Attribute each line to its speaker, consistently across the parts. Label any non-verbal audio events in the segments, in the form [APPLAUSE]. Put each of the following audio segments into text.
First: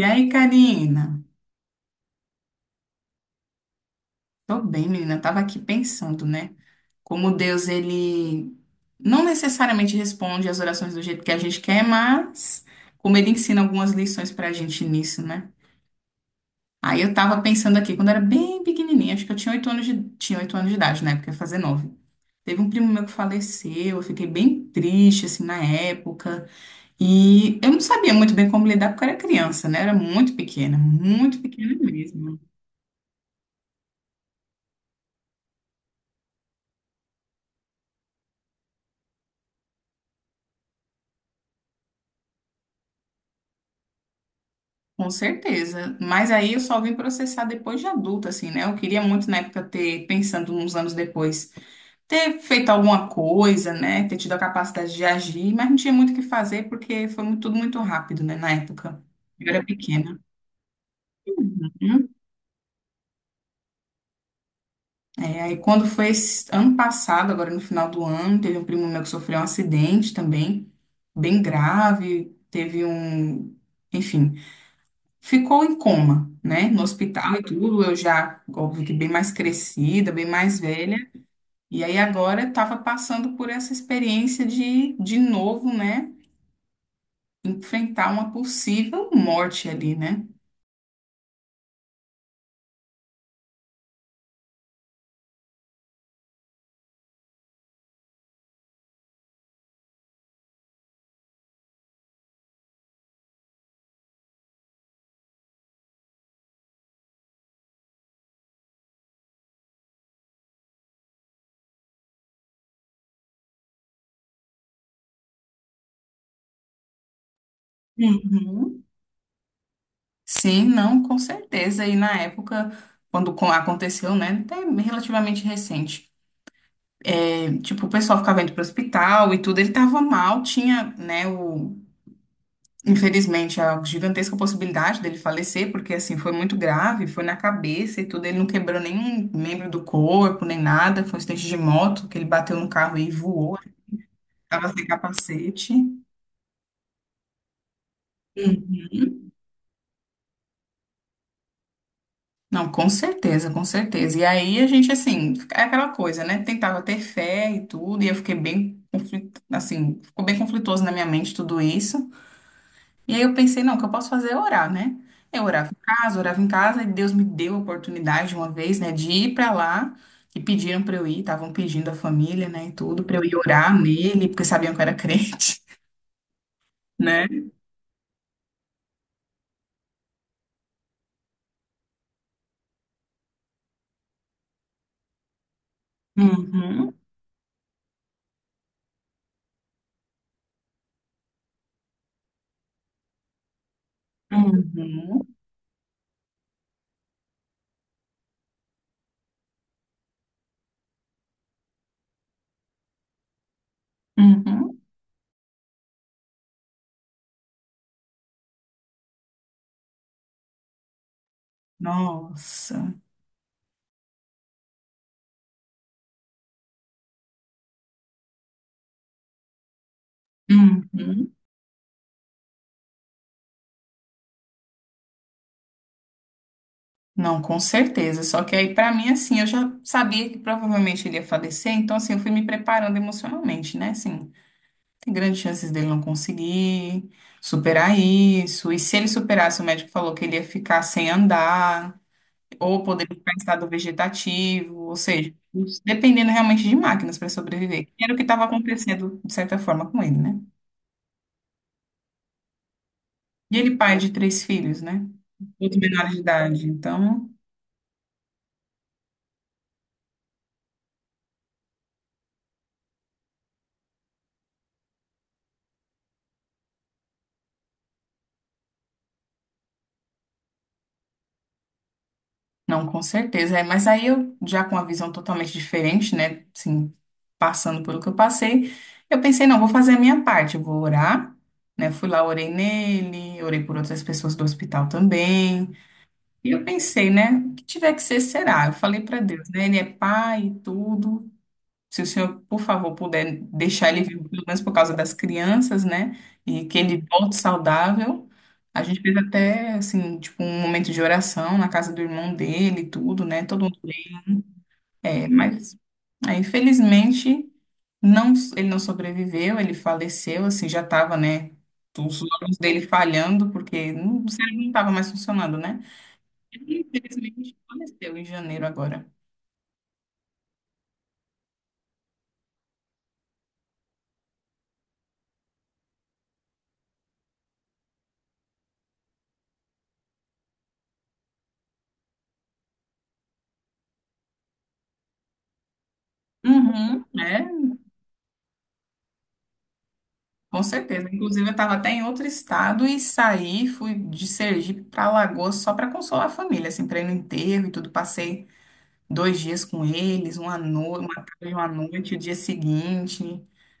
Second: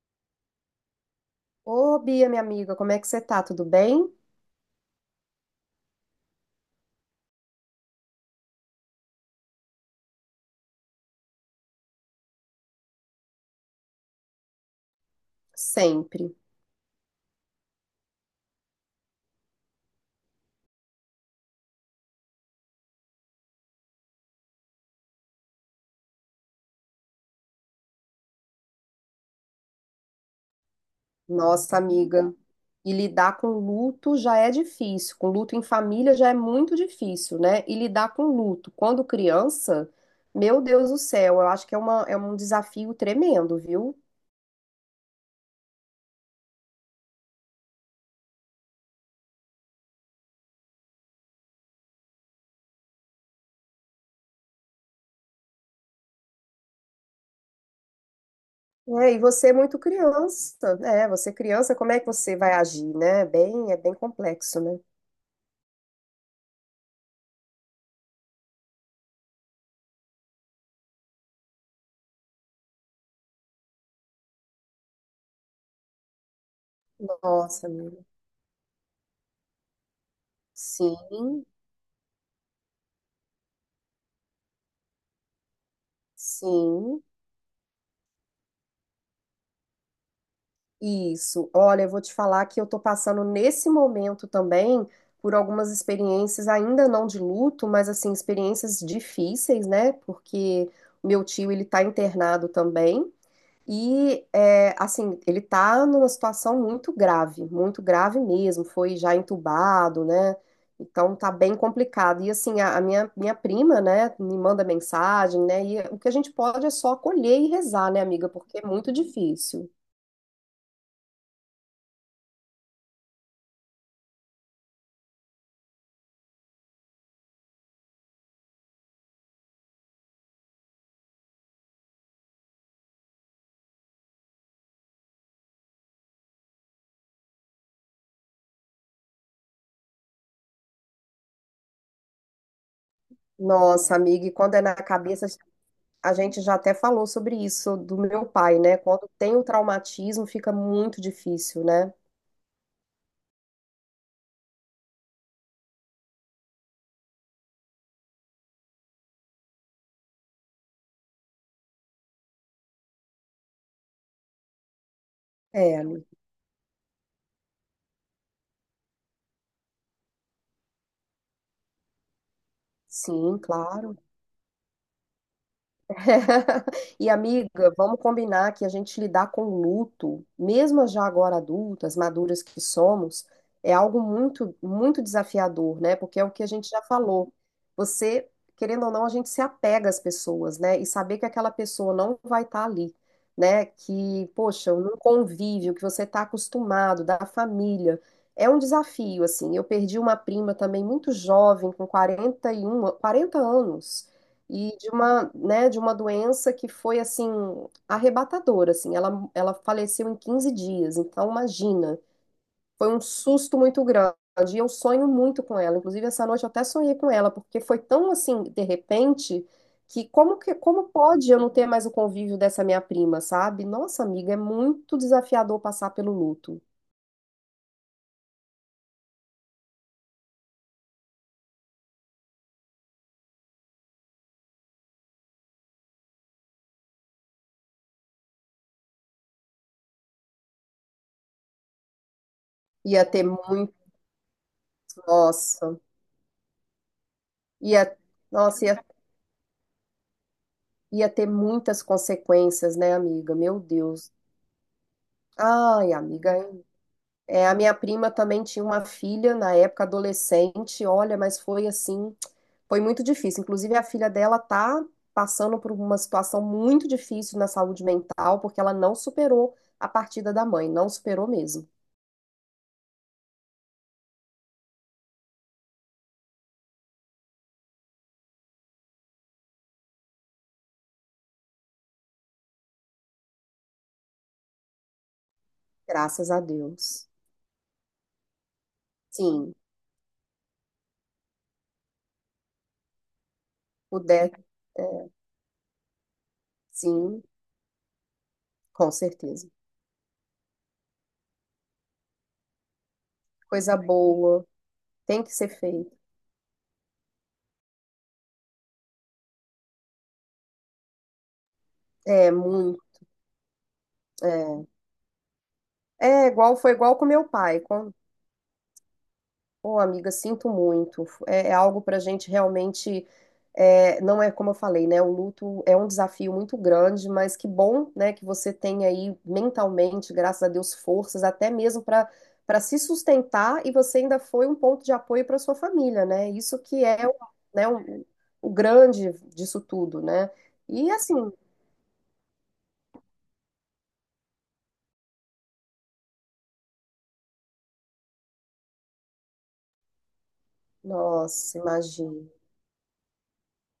Speaker 1: E aí, Karina?
Speaker 2: Ô, Bia, minha amiga, como é que você tá? Tudo bem?
Speaker 1: Tô bem, menina. Eu tava aqui pensando, né? Como Deus, ele não necessariamente responde às orações do jeito que a gente quer, mas como ele ensina algumas lições pra gente nisso, né?
Speaker 2: Sempre.
Speaker 1: Aí eu tava pensando aqui, quando eu era bem pequenininha, acho que eu tinha tinha oito anos de idade, na época, ia fazer 9. Teve um primo meu que faleceu, eu fiquei bem triste, assim, na época. E eu não sabia muito bem como lidar, porque eu era criança, né? Eu era muito pequena
Speaker 2: Nossa, amiga.
Speaker 1: mesmo.
Speaker 2: E lidar com luto já é difícil. Com luto em família já é muito difícil, né? E lidar com luto quando criança, meu Deus do céu, eu acho que é um desafio tremendo, viu?
Speaker 1: Com certeza. Mas aí eu só vim processar depois de adulta, assim, né? Eu queria muito na época ter, pensando uns anos depois, ter feito alguma coisa, né? Ter tido a capacidade de agir, mas não tinha muito o que fazer porque foi tudo muito rápido, né? Na época.
Speaker 2: É, e você
Speaker 1: Eu
Speaker 2: é
Speaker 1: era
Speaker 2: muito
Speaker 1: pequena.
Speaker 2: criança, né? Você é criança, como é que
Speaker 1: Uhum.
Speaker 2: você vai agir, né? Bem, é bem complexo, né?
Speaker 1: É, aí quando foi esse ano passado, agora no final do ano, teve um primo meu que sofreu um acidente também, bem grave, teve um, enfim. Ficou em coma, né? No hospital e, uhum,
Speaker 2: Nossa,
Speaker 1: tudo. Eu
Speaker 2: amiga.
Speaker 1: já, óbvio que bem mais crescida, bem mais velha.
Speaker 2: Sim,
Speaker 1: E aí agora estava passando por essa experiência de novo, né?
Speaker 2: sim.
Speaker 1: Enfrentar uma possível morte ali, né?
Speaker 2: Isso. Olha, eu vou te falar que eu tô passando nesse momento também por algumas experiências, ainda não de luto, mas assim, experiências difíceis, né? Porque o meu tio, ele tá internado também. E, é, assim, ele tá numa situação muito grave mesmo. Foi já entubado, né? Então tá bem complicado. E assim, minha prima, né, me manda mensagem, né? E o que a gente pode é só acolher e rezar, né, amiga? Porque é
Speaker 1: Uhum.
Speaker 2: muito difícil.
Speaker 1: Sim, não, com certeza. E na época, quando aconteceu, né? Até relativamente recente. É, tipo, o pessoal ficava indo para o hospital e tudo. Ele estava mal, tinha, né? o Infelizmente, a gigantesca possibilidade dele falecer, porque assim, foi muito grave, foi na cabeça e tudo, ele não quebrou nenhum membro do corpo, nem nada, foi um acidente de moto, que ele bateu no carro e voou,
Speaker 2: Nossa, amiga, e quando é
Speaker 1: estava
Speaker 2: na
Speaker 1: sem
Speaker 2: cabeça,
Speaker 1: capacete.
Speaker 2: a gente já até falou sobre isso do meu pai, né? Quando
Speaker 1: Uhum.
Speaker 2: tem o traumatismo, fica muito difícil, né?
Speaker 1: Não, com certeza, com certeza. E aí a gente, assim, é aquela coisa, né? Tentava ter fé e tudo, e eu fiquei bem, assim, ficou bem conflituoso na minha mente tudo isso. E aí eu pensei, não, o que eu posso fazer é orar, né? Eu
Speaker 2: É, amiga.
Speaker 1: orava em casa, e Deus me deu a oportunidade uma vez, né, de ir pra lá, e pediram pra eu ir, estavam pedindo a família, né, e tudo, pra eu ir
Speaker 2: Sim,
Speaker 1: orar
Speaker 2: claro.
Speaker 1: nele, porque sabiam que eu era crente,
Speaker 2: [LAUGHS]
Speaker 1: [LAUGHS]
Speaker 2: E
Speaker 1: né?
Speaker 2: amiga, vamos combinar que a gente lidar com luto, mesmo já agora adultas, maduras que somos, é algo muito, muito desafiador, né? Porque é o que a gente já
Speaker 1: Uhum,
Speaker 2: falou. Você, querendo ou não, a gente se apega às pessoas, né? E saber que aquela pessoa não vai estar ali, né? Que, poxa, num
Speaker 1: uhum,
Speaker 2: convívio que você está acostumado, da família. É um desafio, assim. Eu perdi uma prima também muito jovem, com 41, 40 anos e
Speaker 1: uhum.
Speaker 2: de uma, né, de uma doença que foi assim arrebatadora, assim. Ela faleceu em 15 dias, então imagina,
Speaker 1: Nossa.
Speaker 2: foi um susto muito grande. E eu sonho muito com ela. Inclusive essa noite eu até sonhei com ela, porque foi tão assim, de repente, que como pode
Speaker 1: Uhum.
Speaker 2: eu não ter mais o convívio dessa minha prima, sabe? Nossa, amiga, é muito desafiador passar pelo luto.
Speaker 1: Não, com certeza. Só que aí, pra mim, assim, eu já sabia que provavelmente ele ia falecer, então, assim, eu fui me preparando emocionalmente, né, assim. Tem grandes chances dele não conseguir superar isso. E se ele superasse, o médico falou que ele ia ficar sem andar, ou
Speaker 2: Ia
Speaker 1: poderia
Speaker 2: ter
Speaker 1: ficar em estado
Speaker 2: muito,
Speaker 1: vegetativo, ou seja,
Speaker 2: nossa,
Speaker 1: dependendo realmente de máquinas para sobreviver.
Speaker 2: ia,
Speaker 1: Que era o que estava
Speaker 2: nossa, ia,
Speaker 1: acontecendo, de certa forma, com ele, né?
Speaker 2: ia ter muitas consequências, né, amiga?
Speaker 1: E
Speaker 2: Meu
Speaker 1: ele pai de
Speaker 2: Deus.
Speaker 1: três filhos, né? Todos
Speaker 2: Ai,
Speaker 1: menores de
Speaker 2: amiga,
Speaker 1: idade. Então.
Speaker 2: é, a minha prima também tinha uma filha na época adolescente, olha, mas foi assim, foi muito difícil. Inclusive, a filha dela tá passando por uma situação muito difícil na saúde mental, porque ela não superou a partida da mãe, não superou mesmo.
Speaker 1: Não, com certeza. É, mas aí eu, já com uma visão totalmente diferente, né? Assim, passando pelo que eu passei, eu pensei, não, vou fazer a minha parte, eu vou orar, né? Fui lá, orei nele, orei por outras pessoas do hospital também.
Speaker 2: Graças a
Speaker 1: E eu
Speaker 2: Deus.
Speaker 1: pensei, né? O que tiver que ser, será. Eu falei para Deus,
Speaker 2: Sim,
Speaker 1: né? Ele é pai e tudo. Se o senhor, por favor, puder deixar ele vivo,
Speaker 2: puder,
Speaker 1: pelo menos por causa
Speaker 2: é,
Speaker 1: das crianças, né? E que ele
Speaker 2: sim,
Speaker 1: volte saudável. A
Speaker 2: com
Speaker 1: gente fez
Speaker 2: certeza.
Speaker 1: até, assim, tipo, um momento de oração na casa do irmão dele, e tudo, né? Todo
Speaker 2: Coisa
Speaker 1: mundo.
Speaker 2: boa, tem
Speaker 1: É,
Speaker 2: que ser
Speaker 1: mas,
Speaker 2: feito.
Speaker 1: aí, infelizmente, não, ele não sobreviveu, ele faleceu, assim, já estava, né? Os
Speaker 2: É,
Speaker 1: órgãos dele
Speaker 2: muito.
Speaker 1: falhando, porque o cérebro não estava mais funcionando, né?
Speaker 2: É, é igual, foi
Speaker 1: Ele,
Speaker 2: igual com meu
Speaker 1: infelizmente,
Speaker 2: pai. Quando
Speaker 1: faleceu em janeiro agora.
Speaker 2: ô, amiga, sinto muito. É, é algo para a gente realmente. É, não é como eu falei, né? O luto é um desafio muito grande, mas que bom, né, que você tem aí mentalmente, graças a Deus, forças até mesmo para se sustentar e você ainda foi um ponto de apoio para sua família, né? Isso que
Speaker 1: Uhum,
Speaker 2: é, né, o, o grande disso tudo, né?
Speaker 1: com
Speaker 2: E
Speaker 1: certeza.
Speaker 2: assim,
Speaker 1: Inclusive, eu estava até em outro estado e saí, fui de Sergipe para Alagoas só para consolar a família, assim, para ir no enterro e tudo. Passei 2 dias com eles, uma noite, uma tarde,
Speaker 2: nossa,
Speaker 1: uma noite, o
Speaker 2: imagina.
Speaker 1: dia seguinte,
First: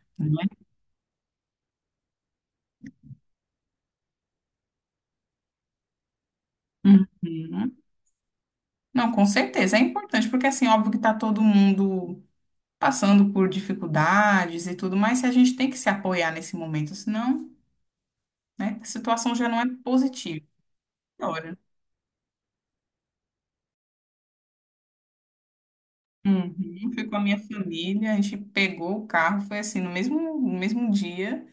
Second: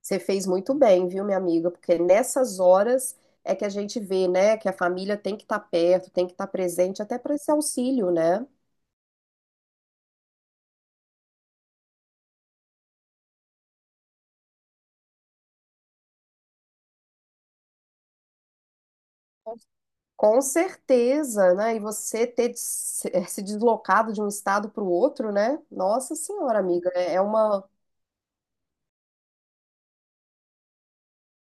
Speaker 2: Você
Speaker 1: né?
Speaker 2: fez muito bem, viu, minha amiga? Porque nessas horas é que a gente vê, né, que a família tem que estar perto, tem que estar presente até para esse
Speaker 1: Uhum.
Speaker 2: auxílio, né?
Speaker 1: Não, com certeza. É importante, porque assim, óbvio que está todo mundo passando por dificuldades e tudo, mas a gente tem que se apoiar nesse momento, senão, né, a situação já não é
Speaker 2: Com
Speaker 1: positiva.
Speaker 2: certeza, né? E você ter de se deslocado de um estado para o outro, né? Nossa Senhora,
Speaker 1: Uhum.
Speaker 2: amiga,
Speaker 1: Fui com a
Speaker 2: é
Speaker 1: minha
Speaker 2: uma.
Speaker 1: família, a gente pegou o carro, foi assim, no mesmo dia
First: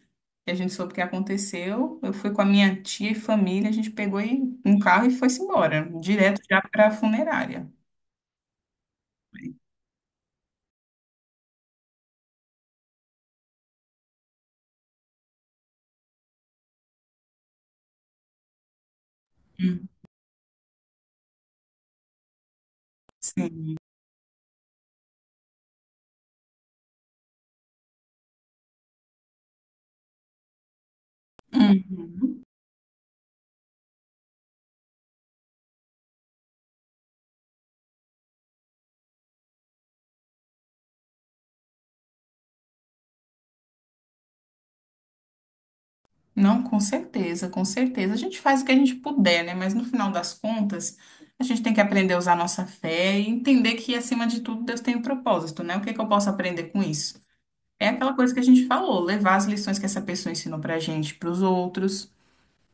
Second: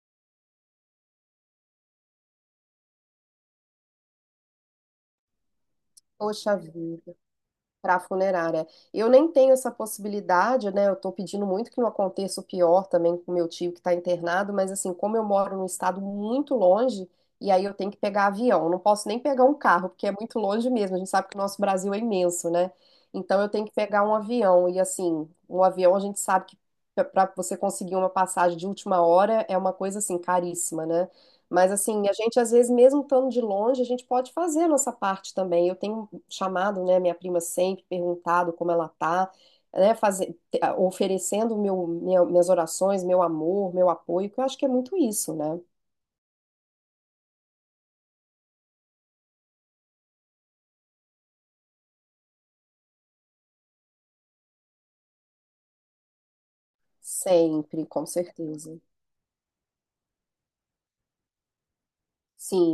Speaker 1: que a gente soube o que aconteceu, eu fui com a minha tia e família, a gente pegou um carro e foi-se embora, direto
Speaker 2: Poxa
Speaker 1: já para a
Speaker 2: vida.
Speaker 1: funerária.
Speaker 2: Para a funerária. Eu nem tenho essa possibilidade, né? Eu estou pedindo muito que não aconteça o pior também com meu tio que está internado, mas assim, como eu moro num estado muito longe, e aí eu tenho que pegar avião, eu não posso nem pegar um
Speaker 1: Hum,
Speaker 2: carro, porque é muito longe mesmo. A gente sabe que o nosso Brasil é imenso, né? Então eu tenho que
Speaker 1: Sim.
Speaker 2: pegar um avião, e assim, um avião a gente sabe que para você conseguir uma passagem de última hora é uma coisa assim caríssima, né? Mas assim, a gente
Speaker 1: Uhum.
Speaker 2: às vezes mesmo estando de longe, a gente pode fazer a nossa parte também. Eu tenho chamado, né, minha prima sempre, perguntado como ela tá, né, oferecendo minhas orações, meu amor, meu apoio, que eu acho que é muito isso, né?
Speaker 1: Não, com certeza, com certeza. A gente faz o que a gente puder, né? Mas no final das contas, a gente tem que aprender a usar a nossa fé e entender que, acima de tudo, Deus tem um propósito, né? O que que eu posso aprender com isso?
Speaker 2: Sempre,
Speaker 1: É
Speaker 2: com
Speaker 1: aquela coisa que a gente
Speaker 2: certeza.
Speaker 1: falou, levar as lições que essa pessoa ensinou pra gente, pros outros.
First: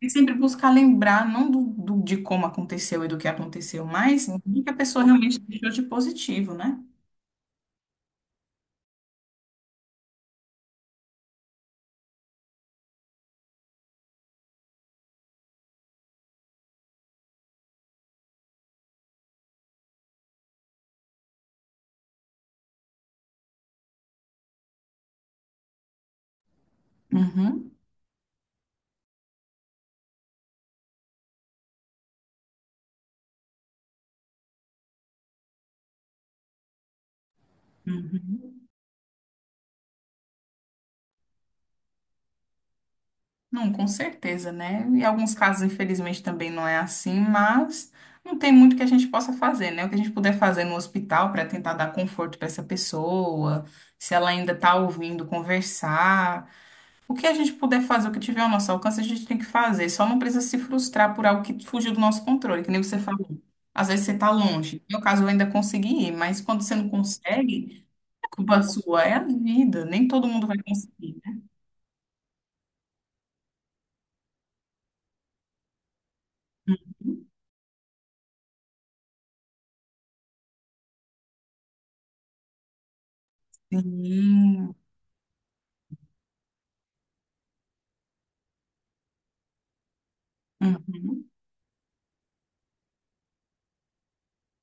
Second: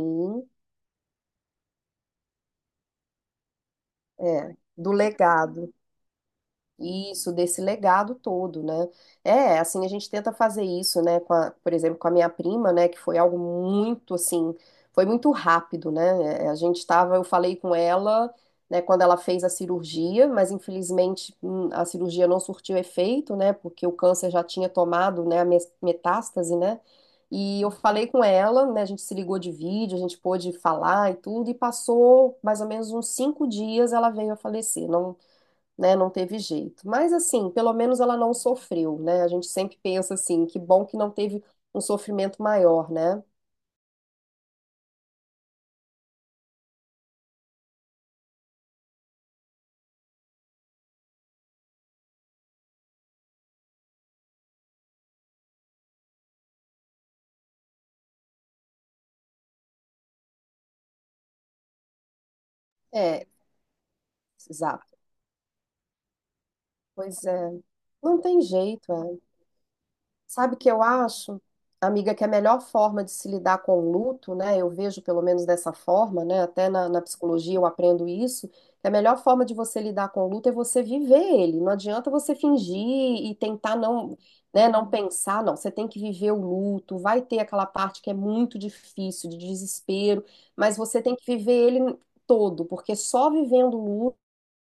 Speaker 1: E sempre buscar lembrar, não de como aconteceu e do que aconteceu, mas
Speaker 2: é,
Speaker 1: do que a
Speaker 2: do
Speaker 1: pessoa realmente deixou
Speaker 2: legado.
Speaker 1: de positivo, né?
Speaker 2: Isso, desse legado todo, né? É, assim, a gente tenta fazer isso, né, por exemplo, com a minha prima, né, que foi algo muito, assim, foi muito rápido, né? É, a gente tava, eu falei com ela, né, quando ela fez a cirurgia, mas infelizmente a cirurgia não surtiu efeito, né, porque o câncer já tinha tomado, né, metástase, né? E eu
Speaker 1: Uhum.
Speaker 2: falei com ela, né, a gente se ligou de vídeo, a gente pôde falar e tudo, e passou mais ou menos uns 5 dias, ela veio a falecer, não né? Não teve jeito. Mas assim, pelo menos ela não
Speaker 1: Uhum.
Speaker 2: sofreu, né? A gente sempre pensa assim, que bom que não teve um sofrimento maior, né?
Speaker 1: Não, com certeza, né? Em alguns casos, infelizmente, também não é assim, mas não tem muito que a gente possa fazer, né? O que a gente puder fazer no hospital para tentar dar conforto para essa pessoa, se ela ainda está ouvindo, conversar. O que a gente puder fazer, o que tiver ao nosso alcance, a gente tem que fazer. Só não precisa se frustrar por algo que fugiu do nosso controle, que nem você
Speaker 2: É,
Speaker 1: falou. Às vezes você está longe.
Speaker 2: exato.
Speaker 1: No meu caso, eu ainda consegui ir, mas quando você não
Speaker 2: Pois é,
Speaker 1: consegue,
Speaker 2: não
Speaker 1: é
Speaker 2: tem
Speaker 1: culpa
Speaker 2: jeito,
Speaker 1: sua, é
Speaker 2: é.
Speaker 1: a vida. Nem todo mundo
Speaker 2: Sabe o
Speaker 1: vai
Speaker 2: que eu
Speaker 1: conseguir, né?
Speaker 2: acho, amiga, que é a melhor forma de se lidar com o luto, né? Eu vejo pelo menos dessa forma, né? Até na psicologia eu aprendo isso, que a melhor forma de você lidar com o luto é você viver ele. Não adianta você fingir e tentar não, né,
Speaker 1: Sim.
Speaker 2: não pensar, não. Você tem que viver o luto, vai ter aquela parte que é muito difícil, de desespero, mas você tem que
Speaker 1: Uhum.
Speaker 2: viver ele todo, porque só vivendo o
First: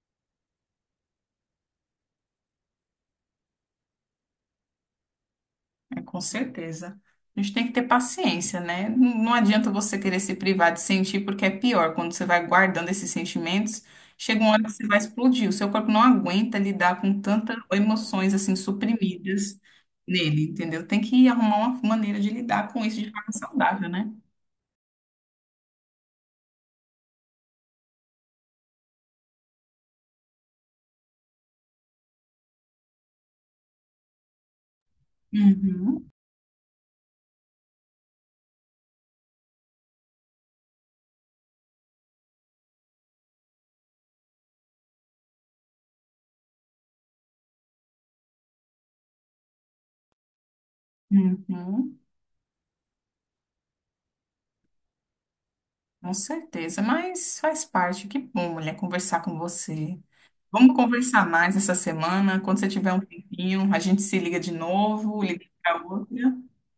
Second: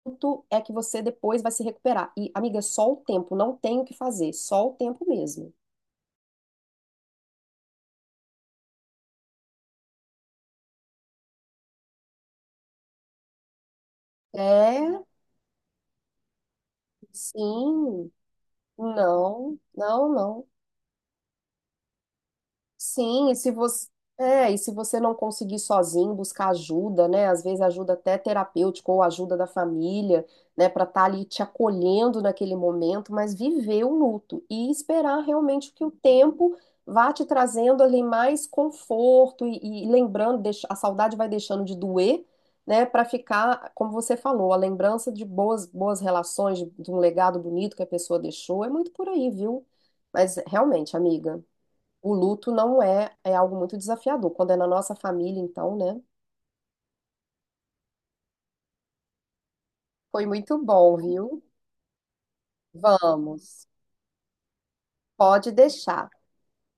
Speaker 2: luto é que você depois vai se recuperar. E, amiga, é só o tempo, não tem o que fazer, só o tempo mesmo.
Speaker 1: É, com certeza. A gente tem que ter paciência, né? Não adianta você querer se privar de sentir, porque é pior. Quando você vai guardando esses sentimentos, chega uma hora que você vai
Speaker 2: É,
Speaker 1: explodir. O seu corpo não aguenta lidar com tantas
Speaker 2: sim,
Speaker 1: emoções assim suprimidas
Speaker 2: não, não, não.
Speaker 1: nele, entendeu? Tem que arrumar uma maneira de lidar com isso de
Speaker 2: Sim,
Speaker 1: forma
Speaker 2: e se você,
Speaker 1: saudável, né?
Speaker 2: e se você não conseguir sozinho, buscar ajuda, né? Às vezes ajuda até terapêutica ou ajuda da família, né, para estar ali te acolhendo naquele momento, mas viver o luto e esperar realmente que o
Speaker 1: Uhum,
Speaker 2: tempo vá te trazendo ali mais conforto e lembrando, a saudade vai deixando de doer, né, para ficar, como você falou, a lembrança de boas relações, de um legado bonito que a pessoa deixou, é muito por aí, viu? Mas realmente, amiga,
Speaker 1: uhum,
Speaker 2: o luto não é, é algo muito desafiador. Quando é na nossa família, então, né?
Speaker 1: com certeza. Mas faz parte. Que bom, mulher, conversar com você.
Speaker 2: Foi muito
Speaker 1: Vamos
Speaker 2: bom,
Speaker 1: conversar
Speaker 2: viu?
Speaker 1: mais essa semana. Quando você tiver um
Speaker 2: Vamos,
Speaker 1: tempinho, a gente se liga de novo, liga
Speaker 2: pode
Speaker 1: para
Speaker 2: deixar.
Speaker 1: outra,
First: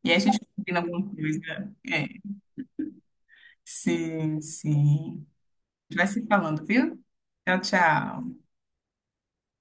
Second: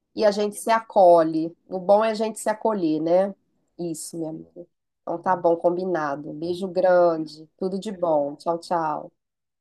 Speaker 1: e aí a
Speaker 2: E a
Speaker 1: gente
Speaker 2: gente se
Speaker 1: combina alguma coisa.
Speaker 2: acolhe. O bom
Speaker 1: É.
Speaker 2: é a gente se acolher, né? Isso, minha
Speaker 1: Sim,
Speaker 2: amiga. Então
Speaker 1: sim.
Speaker 2: tá bom,
Speaker 1: A gente vai se
Speaker 2: combinado.
Speaker 1: falando,
Speaker 2: Beijo
Speaker 1: viu?
Speaker 2: grande,
Speaker 1: Tchau,
Speaker 2: tudo de bom.
Speaker 1: tchau.
Speaker 2: Tchau, tchau.